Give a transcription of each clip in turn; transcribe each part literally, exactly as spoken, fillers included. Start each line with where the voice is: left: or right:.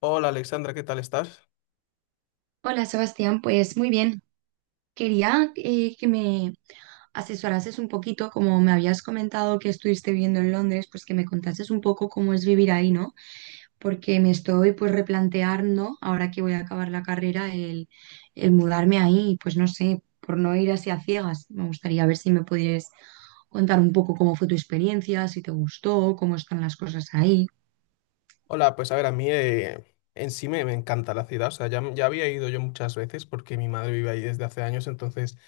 left: Hola Alexandra, ¿qué tal estás?
right: Hola Sebastián, pues muy bien. Quería eh, que me asesorases un poquito, como me habías comentado que estuviste viviendo en Londres, pues que me contases un poco cómo es vivir ahí, ¿no? Porque me estoy pues replanteando, ahora que voy a acabar la carrera, el, el mudarme ahí, pues no sé, por no ir así a ciegas. Me gustaría ver si me pudieras contar un poco cómo fue tu experiencia, si te gustó, cómo están las cosas ahí.
left: Hola, pues a ver, a mí eh, en sí me, me encanta la ciudad, o sea, ya, ya había ido yo muchas veces porque mi madre vive ahí desde hace años, entonces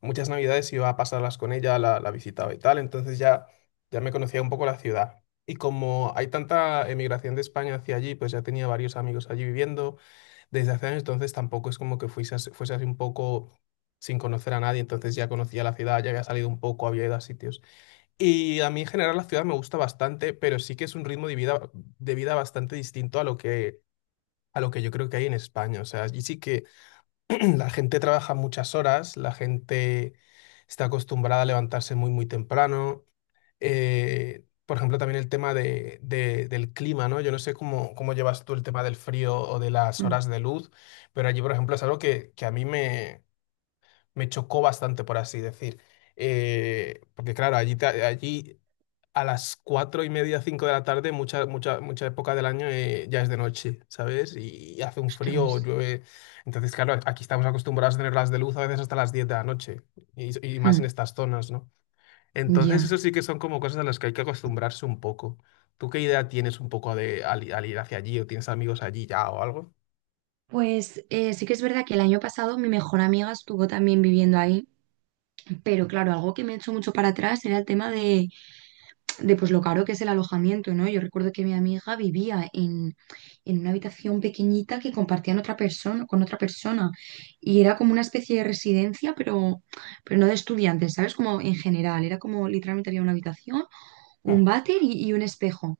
left: muchas navidades iba a pasarlas con ella, la, la visitaba y tal, entonces ya, ya me conocía un poco la ciudad. Y como hay tanta emigración de España hacia allí, pues ya tenía varios amigos allí viviendo desde hace años, entonces tampoco es como que fuese, as- fuese así un poco sin conocer a nadie, entonces ya conocía la ciudad, ya había salido un poco, había ido a sitios. Y a mí en general la ciudad me gusta bastante, pero sí que es un ritmo de vida, de vida bastante distinto a lo que, a lo que yo creo que hay en España. O sea, allí sí que la gente trabaja muchas horas, la gente está acostumbrada a levantarse muy, muy temprano. Eh, por ejemplo, también el tema de, de- del clima, ¿no? Yo no sé cómo, cómo llevas tú el tema del frío o de las
right: Mm,
left: horas de luz, pero allí, por ejemplo, es algo que, que a mí me, me chocó bastante, por así decir. Eh, porque claro, allí, te- allí a las cuatro y media, cinco de la tarde, mucha, mucha, mucha época del año eh, ya es de noche, ¿sabes? Y hace un frío
right: Ostras.
left: o llueve. Entonces, claro, aquí estamos acostumbrados a tener las de luz a veces hasta las diez de la noche y, y más en
right: Mm,
left: estas zonas, ¿no? Entonces,
right: ya.
left: eso sí que son como cosas a las que hay que acostumbrarse un poco. ¿Tú qué idea tienes un poco de al, i- al ir hacia allí o tienes amigos allí ya o algo?
right: Pues eh, sí que es verdad que el año pasado mi mejor amiga estuvo también viviendo ahí, pero claro, algo que me echó mucho para atrás era el tema de, de, pues lo caro que es el alojamiento, ¿no? Yo recuerdo que mi amiga vivía en, en una habitación pequeñita que compartían otra persona, con otra persona y era como una especie de residencia, pero, pero no de estudiantes, ¿sabes? Como en general, era como literalmente había una habitación, un
left: Mm,
right: váter y, y un espejo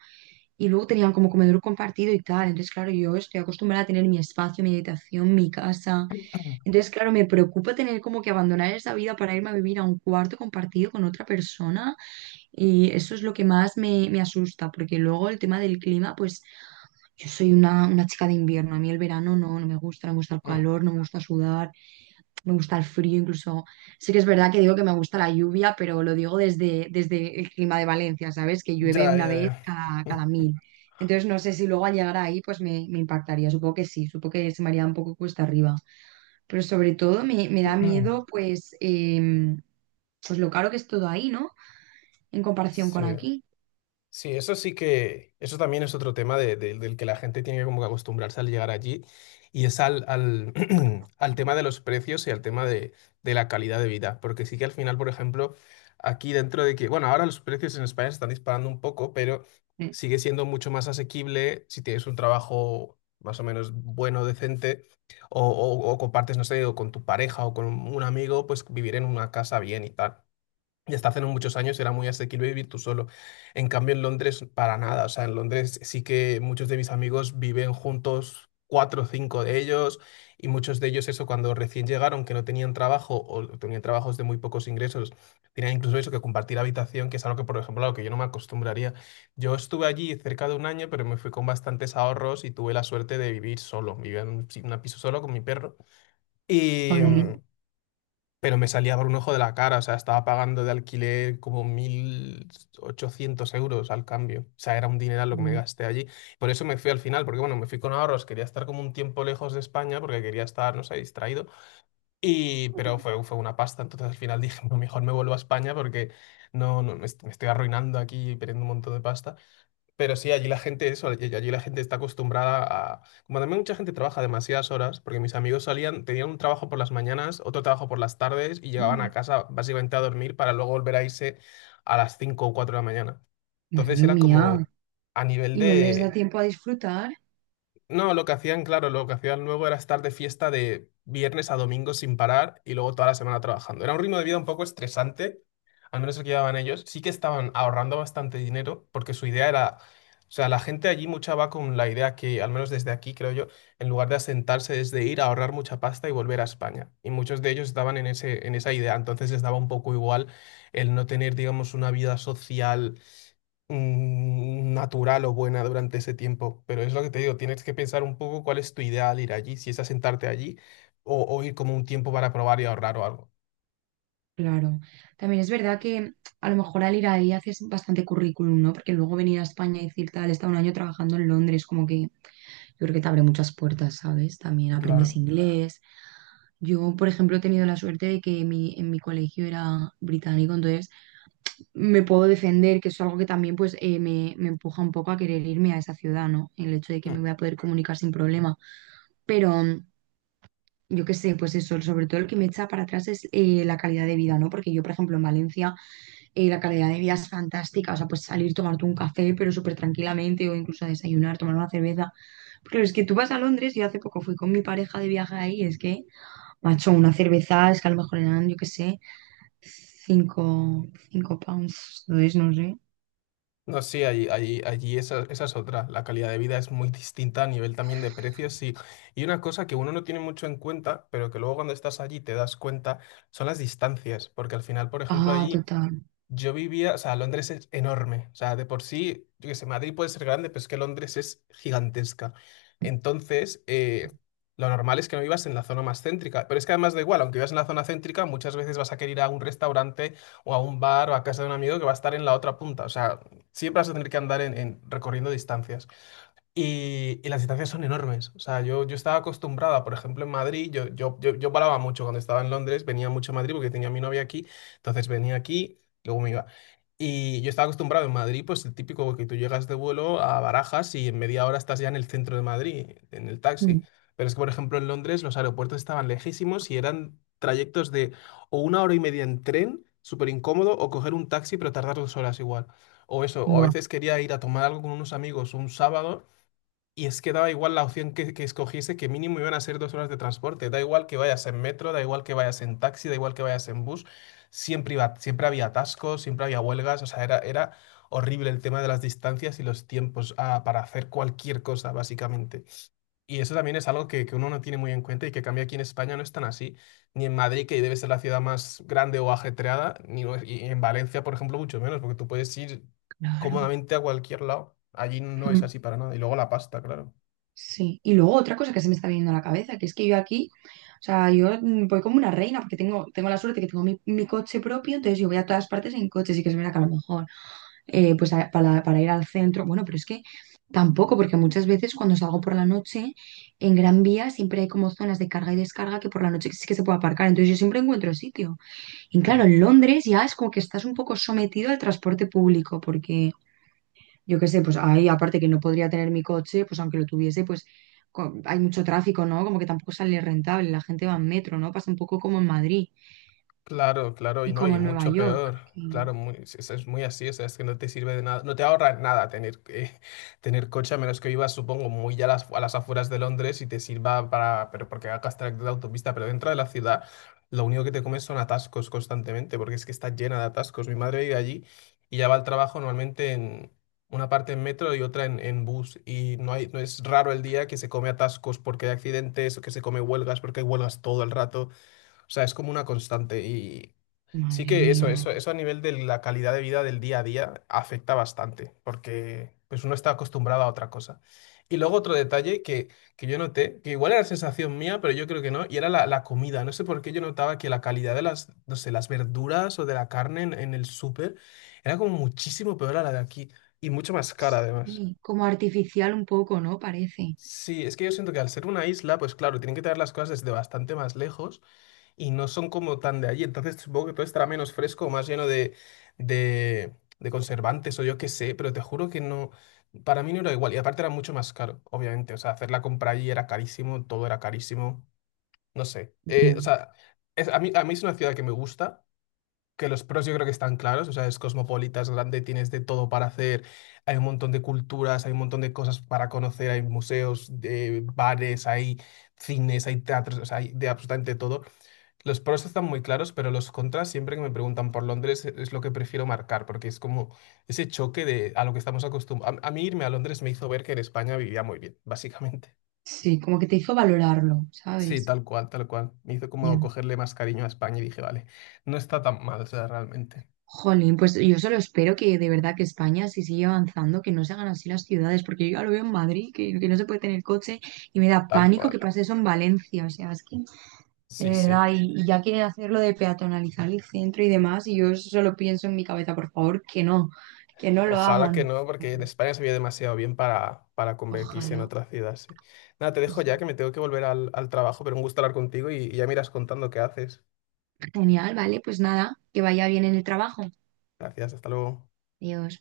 right: y luego tenían como comedor compartido y tal, entonces claro, yo estoy acostumbrada a tener mi espacio, mi habitación, mi casa.
left: mm,
right: Entonces, claro, me preocupa tener como que abandonar esa vida para irme a vivir a un cuarto compartido con otra persona y eso es lo que más me, me asusta, porque luego el tema del clima, pues yo soy una, una chica de invierno, a mí el verano no, no me gusta, no me gusta el
left: mm.
right: calor, no me gusta sudar, me gusta el frío, incluso. Sí que es verdad que digo que me gusta la lluvia, pero lo digo desde, desde el clima de Valencia, ¿sabes? Que
left: Ya,
right: llueve una
left: ya,
right: vez cada,
left: ya.
right: cada mil. Entonces no sé si luego al llegar ahí pues me, me impactaría. Supongo que sí, supongo que se me haría un poco cuesta arriba. Pero sobre todo me, me da miedo pues, em, pues lo caro que es todo ahí, ¿no? En comparación
left: Sí.
right: con aquí.
left: Sí, eso sí que, eso también es otro tema de- de- del que la gente tiene que como que acostumbrarse al llegar allí y es al, al, al tema de los precios y al tema de, de la calidad de vida, porque sí que al final, por ejemplo, aquí dentro de que, bueno, ahora los precios en España se están disparando un poco, pero
right: Eh.
left: sigue siendo mucho más asequible si tienes un trabajo más o menos bueno, decente, o, o o compartes, no sé, o con tu pareja o con un amigo, pues vivir en una casa bien y tal. Y hasta hace no muchos años era muy asequible vivir tú solo. En cambio, en Londres, para nada. O sea, en Londres sí que muchos de mis amigos viven juntos, cuatro o cinco de ellos, y muchos de ellos, eso, cuando recién llegaron, que no tenían trabajo o tenían trabajos de muy pocos ingresos, tenían incluso eso que compartir habitación, que es algo que, por ejemplo, a lo que yo no me acostumbraría. Yo estuve allí cerca de un año, pero me fui con bastantes ahorros y tuve la suerte de vivir solo. Vivía en un, pi- un piso solo con mi perro. Y.
right: Mm.
left: mm, pero me salía por un ojo de la cara, o sea, estaba pagando de alquiler como mil ochocientos euros al cambio, o sea, era un dineral lo que me gasté allí. Por eso me fui al final, porque bueno, me fui con ahorros, quería estar como un tiempo lejos de España, porque quería estar, no sé, distraído, y, pero fue, fue una pasta, entonces al final dije, no, mejor me vuelvo a España porque no, no, me, est- me estoy arruinando aquí y perdiendo un montón de pasta. Pero sí, allí la gente, eso, allí allí la gente está acostumbrada a... Como también mucha gente trabaja demasiadas horas, porque mis amigos salían, tenían un trabajo por las mañanas, otro trabajo por las tardes y llegaban a
right: Con.
left: casa básicamente a dormir para luego volver a irse a las cinco o cuatro de la mañana. Entonces
right: Madre
left: era
right: mía.
left: como a nivel
right: Y no les da
left: de...
right: tiempo a disfrutar.
left: No, lo que hacían, claro, lo que hacían luego era estar de fiesta de viernes a domingo sin parar y luego toda la semana trabajando. Era un ritmo de vida un poco estresante, al menos el que llevaban ellos. Sí que estaban ahorrando bastante dinero porque su idea era, o sea, la gente allí mucha va con la idea que, al menos desde aquí, creo yo, en lugar de asentarse es de ir a ahorrar mucha pasta y volver a España. Y muchos de ellos estaban en ese, en esa idea, entonces les daba un poco igual el no tener, digamos, una vida social mm, natural o buena durante ese tiempo. Pero es lo que te digo, tienes que pensar un poco cuál es tu ideal ir allí, si es asentarte allí o, o ir como un tiempo para probar y ahorrar o algo.
right: Claro. También es verdad que a lo mejor al ir ahí haces bastante currículum, ¿no? Porque luego venir a España y decir tal, he estado un año trabajando en Londres, como que yo creo que te abre muchas puertas, ¿sabes? También aprendes.
left: Claro.
right: Claro. Inglés. Yo, por ejemplo, he tenido la suerte de que mi, en mi colegio era británico, entonces me puedo defender, que es algo que también pues eh, me, me empuja un poco a querer irme a esa ciudad, ¿no? El hecho de que me
left: Mm.
right: voy a poder comunicar sin problema. Pero mm, yo qué sé, pues eso, sobre todo el que me echa para atrás es eh, la calidad de vida, ¿no? Porque yo, por ejemplo, en Valencia eh, la calidad de vida es fantástica, o sea, pues salir, tomarte un café, pero súper tranquilamente, o incluso a desayunar, tomar una cerveza. Porque es que tú vas a Londres, yo hace poco fui con mi pareja de viaje ahí, es que, macho, una cerveza es que a lo mejor eran, yo qué sé, cinco, cinco pounds, no es, no sé.
left: No, sí, allí, allí, allí esa, esa es otra. La calidad de vida es muy distinta a nivel también de precios y, y una cosa que uno no tiene mucho en cuenta, pero que luego cuando estás allí te das cuenta, son las distancias. Porque al final, por ejemplo,
right: Ah,
left: allí.
right: total.
left: Yo vivía, o sea, Londres es enorme, o sea, de por sí, yo qué sé, Madrid puede ser grande, pero es que Londres es gigantesca. Entonces, eh, lo normal es que no vivas en la zona más céntrica, pero es que además da igual, aunque vivas en la zona céntrica, muchas veces vas a querer ir a un restaurante o a un bar o a casa de un amigo que va a estar en la otra punta, o sea, siempre vas a tener que andar en, en- recorriendo distancias. Y, y las distancias son enormes. O sea, yo, yo estaba acostumbrada, por ejemplo, en Madrid, yo, yo, yo, yo paraba mucho cuando estaba en Londres, venía mucho a Madrid porque tenía a mi novia aquí, entonces venía aquí, luego me iba. Y yo estaba acostumbrado en Madrid, pues el típico que tú llegas de vuelo a Barajas y en media hora estás ya en el centro de Madrid, en el taxi.
right: Mm,
left: Pero es que, por ejemplo, en Londres los aeropuertos estaban lejísimos y eran trayectos de o una hora y media en tren, súper incómodo, o coger un taxi pero tardar dos horas igual. O eso, o a
right: Buah.
left: veces quería ir a tomar algo con unos amigos un sábado y es que daba igual la opción que, que escogiese, que mínimo iban a ser dos horas de transporte. Da igual que vayas en metro, da igual que vayas en taxi, da igual que vayas en bus. Siempre iba, siempre había atascos, siempre había huelgas. O sea, era, era horrible el tema de las distancias y los tiempos ah, para hacer cualquier cosa, básicamente. Y eso también es algo que, que uno no tiene muy en cuenta y que cambia aquí en España no es tan así. Ni en Madrid, que debe ser la ciudad más grande o ajetreada, ni y en Valencia, por ejemplo, mucho menos, porque tú puedes ir
right: Claro.
left: cómodamente a cualquier lado. Allí no es
right: Mm,
left: así para nada. Y luego la pasta, claro.
right: Sí. Y luego otra cosa que se me está viniendo a la cabeza, que es que yo aquí, o sea, yo mm, voy como una reina, porque tengo, tengo la suerte que tengo mi, mi coche propio, entonces yo voy a todas partes en coche, sí que es verdad que a lo mejor, eh, pues a- para, para ir al centro. Bueno, pero es que tampoco, porque muchas veces cuando salgo por la noche, en Gran Vía siempre hay como zonas de carga y descarga que por la noche sí que se puede aparcar. Entonces yo siempre encuentro sitio. Y claro,
left: Claro,
right: en Londres ya es como que estás un poco sometido al transporte público, porque yo qué sé, pues ahí aparte que no podría tener mi coche, pues aunque lo tuviese, pues co- hay mucho tráfico, ¿no? Como que tampoco sale rentable, la gente va en metro, ¿no? Pasa un poco como en Madrid
left: claro, claro, y
right: y
left: no,
right: como
left: y
right: en Nueva
left: mucho
right: York.
left: peor.
right: Y-
left: Claro, muy- es, es es muy así, o sea, es que no te sirve de nada, no te ahorra nada tener, eh, tener coche, a menos que vivas, supongo, muy a las, a las afueras de Londres y te sirva para, pero porque hagas trayecto de autopista, pero dentro de la ciudad lo único que te comes son atascos constantemente, porque es que está llena de atascos. Mi madre vive allí y ya va al trabajo normalmente en una parte en metro y otra en, en bus, y no hay, no es raro el día que se come atascos porque hay accidentes o que se come huelgas porque hay huelgas todo el rato. O sea, es como una constante y sí
right: Madre
left: que
right: mía.
left: eso, eso, eso a nivel de la calidad de vida del día a día afecta bastante, porque pues uno está acostumbrado a otra cosa. Y luego otro detalle que, que yo noté, que igual era sensación mía, pero yo creo que no, y era la, la comida. No sé por qué yo notaba que la calidad de las, no sé, las verduras o de la carne en, en el súper era como muchísimo peor a la de aquí y mucho más cara además.
right: Sí, como artificial un poco, ¿no? Parece.
left: Sí, es que yo siento que al ser una isla, pues claro, tienen que traer las cosas desde bastante más lejos y no son como tan de allí. Entonces supongo que todo estará menos fresco, más lleno de, de, de conservantes o yo qué sé, pero te juro que no, para mí no era igual. Y aparte era mucho más caro, obviamente. O sea, hacer la compra allí era carísimo, todo era carísimo. No sé. Eh, o
right: Ya.
left: sea, es, a mí, a mí es una ciudad que me gusta. Que los pros yo creo que están claros, o sea, es cosmopolita, es grande, tienes de todo para hacer, hay un montón de culturas, hay un montón de cosas para conocer, hay museos, de bares, hay cines, hay teatros, o sea, hay de absolutamente todo. Los pros están muy claros, pero los contras siempre que me preguntan por Londres e- es lo que prefiero marcar, porque es como ese choque de a lo que estamos acostumbrados. A, a mí irme a Londres me hizo ver que en España vivía muy bien, básicamente.
right: Sí, como que te hizo valorarlo,
left: Sí,
right: ¿sabes?
left: tal cual, tal cual. Me hizo como
right: Ya.
left: cogerle más cariño a España y dije, vale, no está tan mal, o sea, realmente.
right: Jolín, pues yo solo espero que de verdad que España, si sigue avanzando, que no se hagan así las ciudades, porque yo ya lo veo en Madrid, que, que no se puede tener coche, y me da
left: Tal
right: pánico
left: cual.
right: que pase eso en Valencia, o sea, es que de
left: Sí, sí.
right: verdad, y, y ya quieren hacerlo de peatonalizar el centro y demás, y yo eso solo pienso en mi cabeza, por favor, que no, que no lo
left: Ojalá que
right: hagan.
left: no, porque en España se vive demasiado bien para, para convertirse en
right: Ojalá.
left: otra ciudad, sí. Nada, te
right: Pues
left: dejo
right: sí.
left: ya que me tengo que volver al, al trabajo, pero un gusto hablar contigo y, y ya miras contando qué haces.
right: Genial, vale, pues nada, que vaya bien en el trabajo.
left: Gracias, hasta luego.
right: Adiós.